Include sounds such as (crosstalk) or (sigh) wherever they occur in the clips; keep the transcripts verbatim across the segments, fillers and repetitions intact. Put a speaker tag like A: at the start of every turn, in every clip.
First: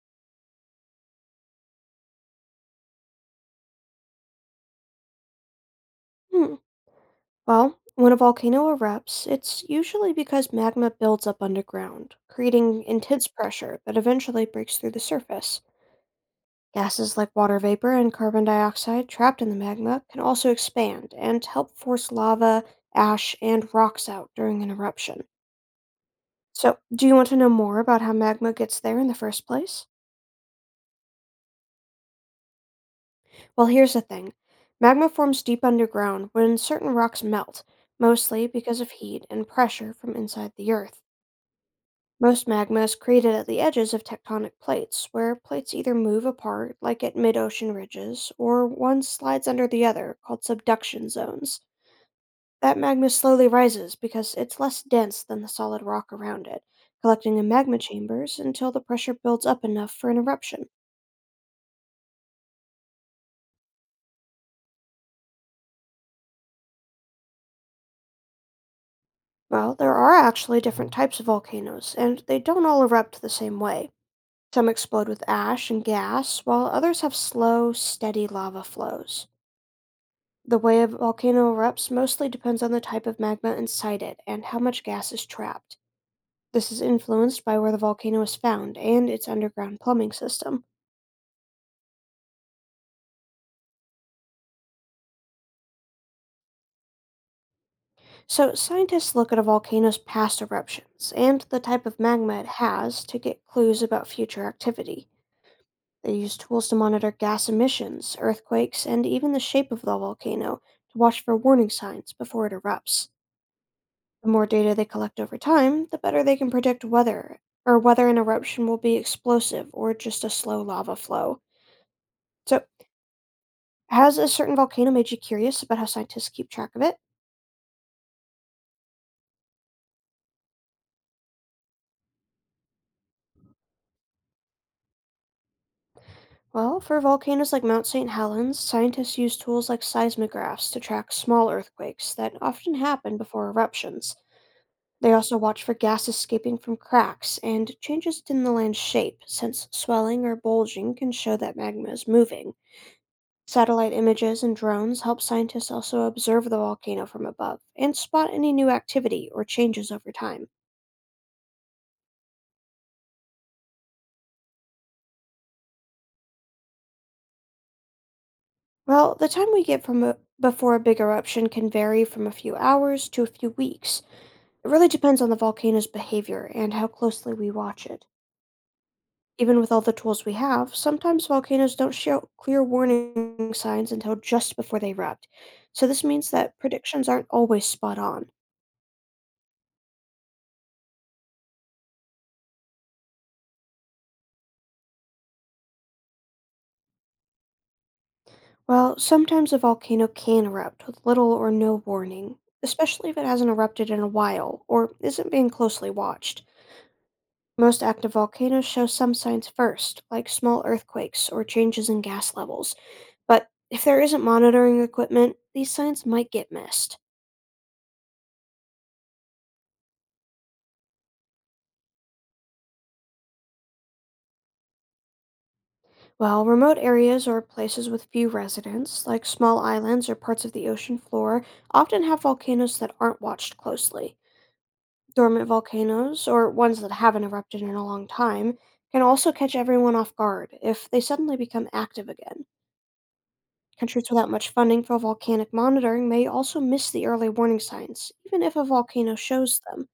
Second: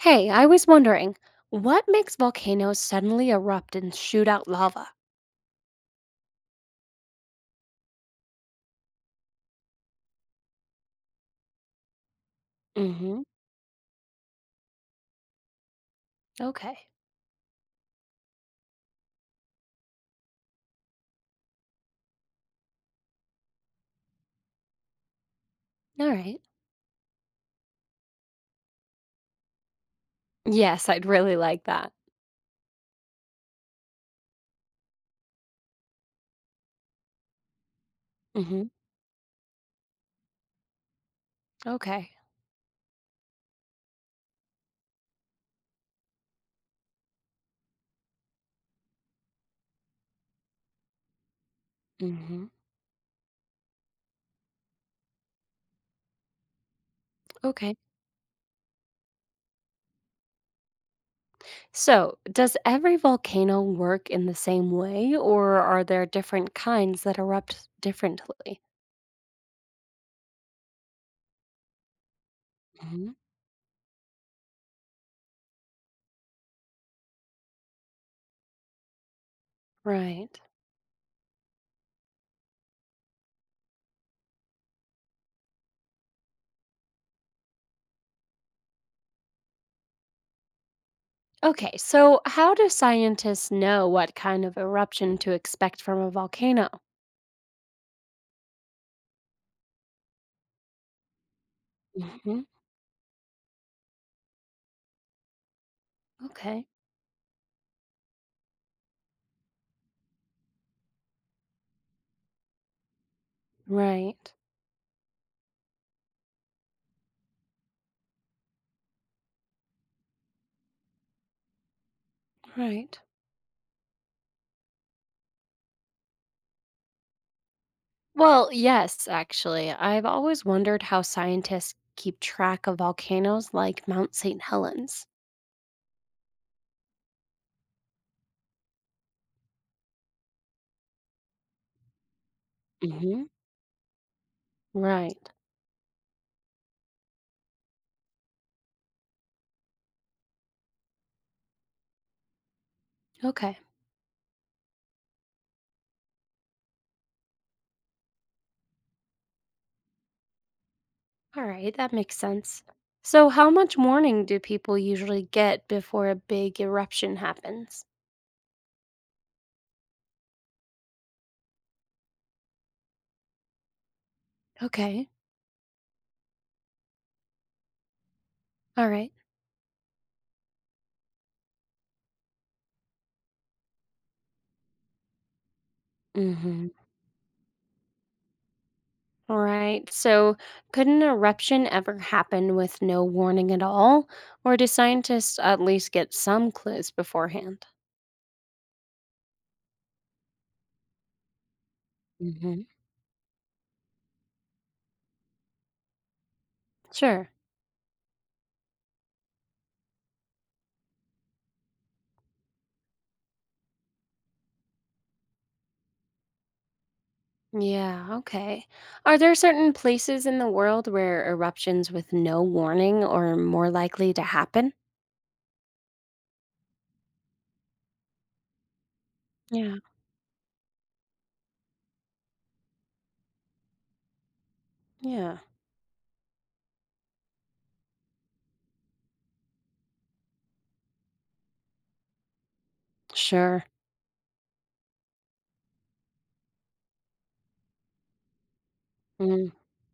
A: Hey, I was wondering, what makes volcanoes suddenly erupt and shoot out lava?
B: Hmm. Well, when a volcano erupts, it's usually because magma builds up underground, creating
A: Mm-hmm.
B: intense pressure that eventually breaks through the surface.
A: Okay.
B: Gases like water vapor and carbon dioxide trapped in the magma can also expand and help force lava, ash, and rocks out during an eruption.
A: All right.
B: So, do you want to know more about how magma gets there in the first place?
A: Yes, I'd really like that.
B: Well, here's the thing magma forms deep underground when certain rocks melt, mostly
A: Mm-hmm.
B: because of heat and pressure from inside the earth.
A: Okay.
B: Most magma is created at the edges of tectonic plates, where plates either move apart, like at mid ocean ridges, or one slides under the other, called subduction zones.
A: Mm-hmm.
B: That magma slowly rises because it's less dense than the solid rock around it, collecting in magma
A: Okay.
B: chambers until the pressure builds up enough for an eruption.
A: So, does every volcano work in the same way, or are there different kinds that erupt differently?
B: Well, there are actually different types of volcanoes, and they don't all
A: Hmm.
B: erupt the same way. Some explode with ash and gas, while others have slow, steady lava flows.
A: Right.
B: The way a volcano erupts mostly depends on the type of magma inside it and how much gas is trapped. This is influenced by where the volcano is found and its underground plumbing system.
A: Okay. So, how do scientists know what kind of eruption to expect from a volcano?
B: So, scientists look at a volcano's past eruptions and the type of magma
A: Hmm.
B: it has to get clues about future activity. They use
A: Okay.
B: tools to monitor gas emissions, earthquakes, and even the shape of the volcano to watch for warning signs before it erupts. The
A: Right.
B: more data they collect over time, the better they can predict whether or whether an eruption will be explosive or just a slow lava flow. So,
A: Right.
B: has a certain volcano made you curious about how scientists keep track of it?
A: Well, yes, actually. I've always wondered how scientists keep track of volcanoes like Mount Saint Helens.
B: Well, for volcanoes like Mount Saint Helens, scientists use tools like seismographs to track small earthquakes that often happen
A: Hmm.
B: before eruptions. They
A: Right.
B: also watch for gas escaping from cracks and changes in the land's shape, since swelling or bulging can show that magma is moving.
A: Okay.
B: Satellite images and drones help scientists also observe the volcano from above and spot any new activity or changes over time.
A: All right. That makes sense. So, how much warning do people usually get before a big eruption happens?
B: Well, the time we get from a, before a big eruption can vary from a few hours to a few weeks. It really
A: Okay.
B: depends on the volcano's behavior and how closely we watch it.
A: All right.
B: Even with all the tools we have, sometimes volcanoes don't show clear warning signs until just before they erupt. So this means that
A: Hmm.
B: predictions aren't always spot on.
A: All right. So, could an eruption ever happen with no warning at all? Or do scientists at least get some clues beforehand?
B: Well, sometimes a volcano can erupt with little or no warning,
A: Hmm.
B: especially if it hasn't erupted in a while or isn't being closely watched.
A: Sure.
B: Most active volcanoes show some signs first, like small earthquakes or changes in gas levels, but if there isn't monitoring equipment, these signs might get missed.
A: Yeah, okay. Are there certain places in the world where eruptions with no warning are more likely to happen?
B: While remote areas or places with few residents, like small
A: Yeah,
B: islands or parts of the ocean floor, often have volcanoes that aren't watched closely.
A: yeah,
B: Dormant volcanoes, or ones that haven't erupted in a long time, can also catch everyone off guard if they suddenly become active again.
A: sure.
B: Countries without much funding for volcanic monitoring may also miss the early warning signs, even if a volcano
A: Mm.
B: shows them.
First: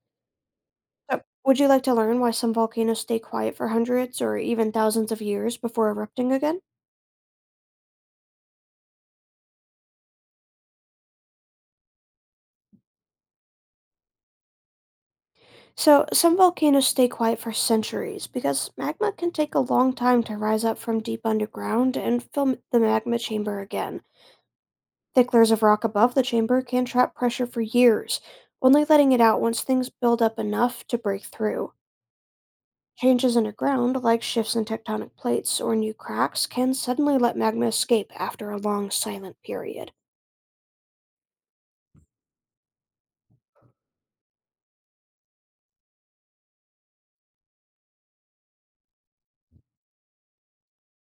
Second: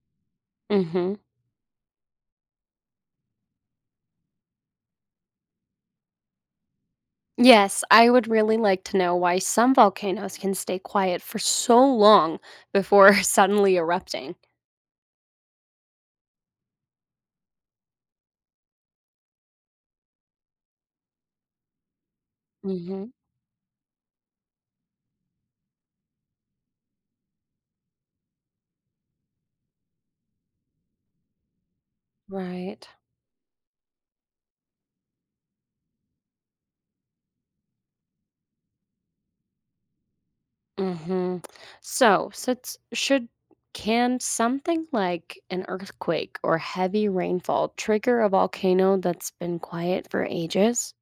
A: Mm-hmm.
B: So, would you like to learn why some volcanoes stay quiet for hundreds or even thousands of years before erupting again?
A: Yes, I would really like to know why some volcanoes can stay quiet for so long before (laughs) suddenly erupting.
B: So, some volcanoes stay quiet for centuries because magma can take a long time to rise up from deep underground and fill the
A: Mm-hmm.
B: magma chamber again. Thick layers of rock above the chamber can trap pressure for years, only letting it out once things build up enough to break through.
A: Right.
B: Changes underground, like shifts in tectonic plates or new cracks, can suddenly let magma escape after a long silent period.
A: Mm-hmm. So, since should can something like an earthquake or heavy rainfall trigger a volcano that's been quiet for ages?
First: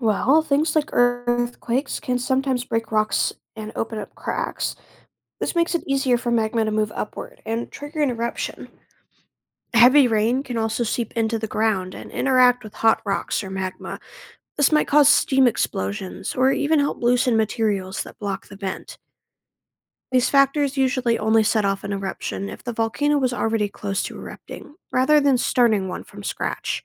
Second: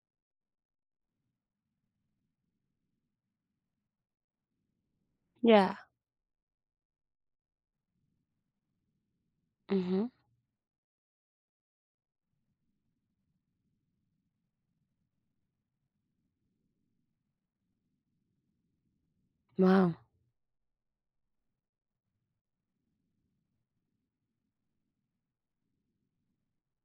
B: Well, things like earthquakes can sometimes break rocks and open up cracks. This makes
A: Yeah.
B: it easier for magma to move upward and trigger an eruption.
A: Mhm.
B: Heavy rain can also seep into the ground and interact with hot rocks or magma. This might cause steam explosions or even help loosen materials that block the vent.
A: Wow.
B: These factors usually only set off an eruption if the volcano was already close to erupting, rather than starting one from scratch.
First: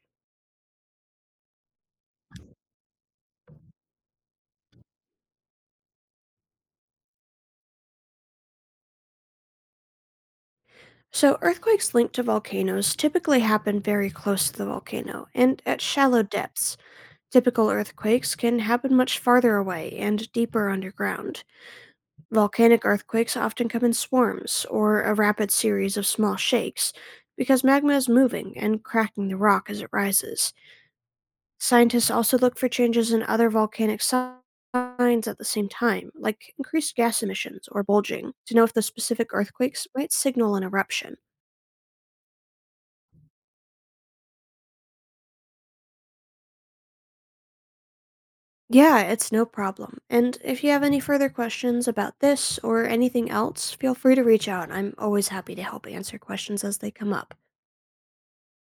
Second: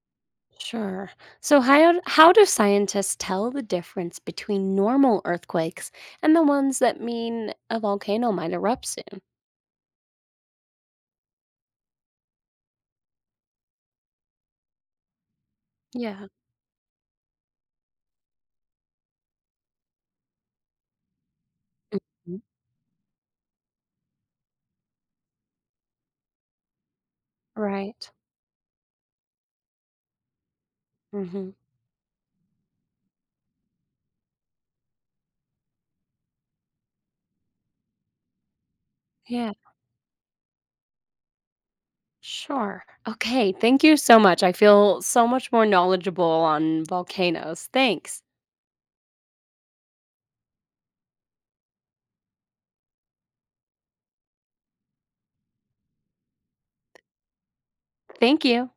A: Sure. So how how do scientists tell the difference between normal earthquakes and the ones that mean a volcano might erupt soon?
B: So, earthquakes linked to volcanoes typically happen very close to the volcano and at shallow
A: Yeah.
B: depths. Typical earthquakes can happen much farther away and deeper underground.
A: Mhm.
B: Volcanic earthquakes often come in swarms or a rapid series of small shakes because magma is
A: Right.
B: moving and cracking the rock as it rises.
A: Hmm.
B: Scientists also look for changes in other volcanic si- signs at the same time, like increased gas emissions or bulging, to know if the specific
A: Yeah.
B: earthquakes might signal an eruption.
A: Sure. Okay. Thank you so much. I feel so much more knowledgeable on volcanoes. Thanks.
B: Yeah, it's no problem. And if you have any further questions about this or anything else, feel free to reach out. I'm always happy to help answer questions as they come up.
A: Thank you.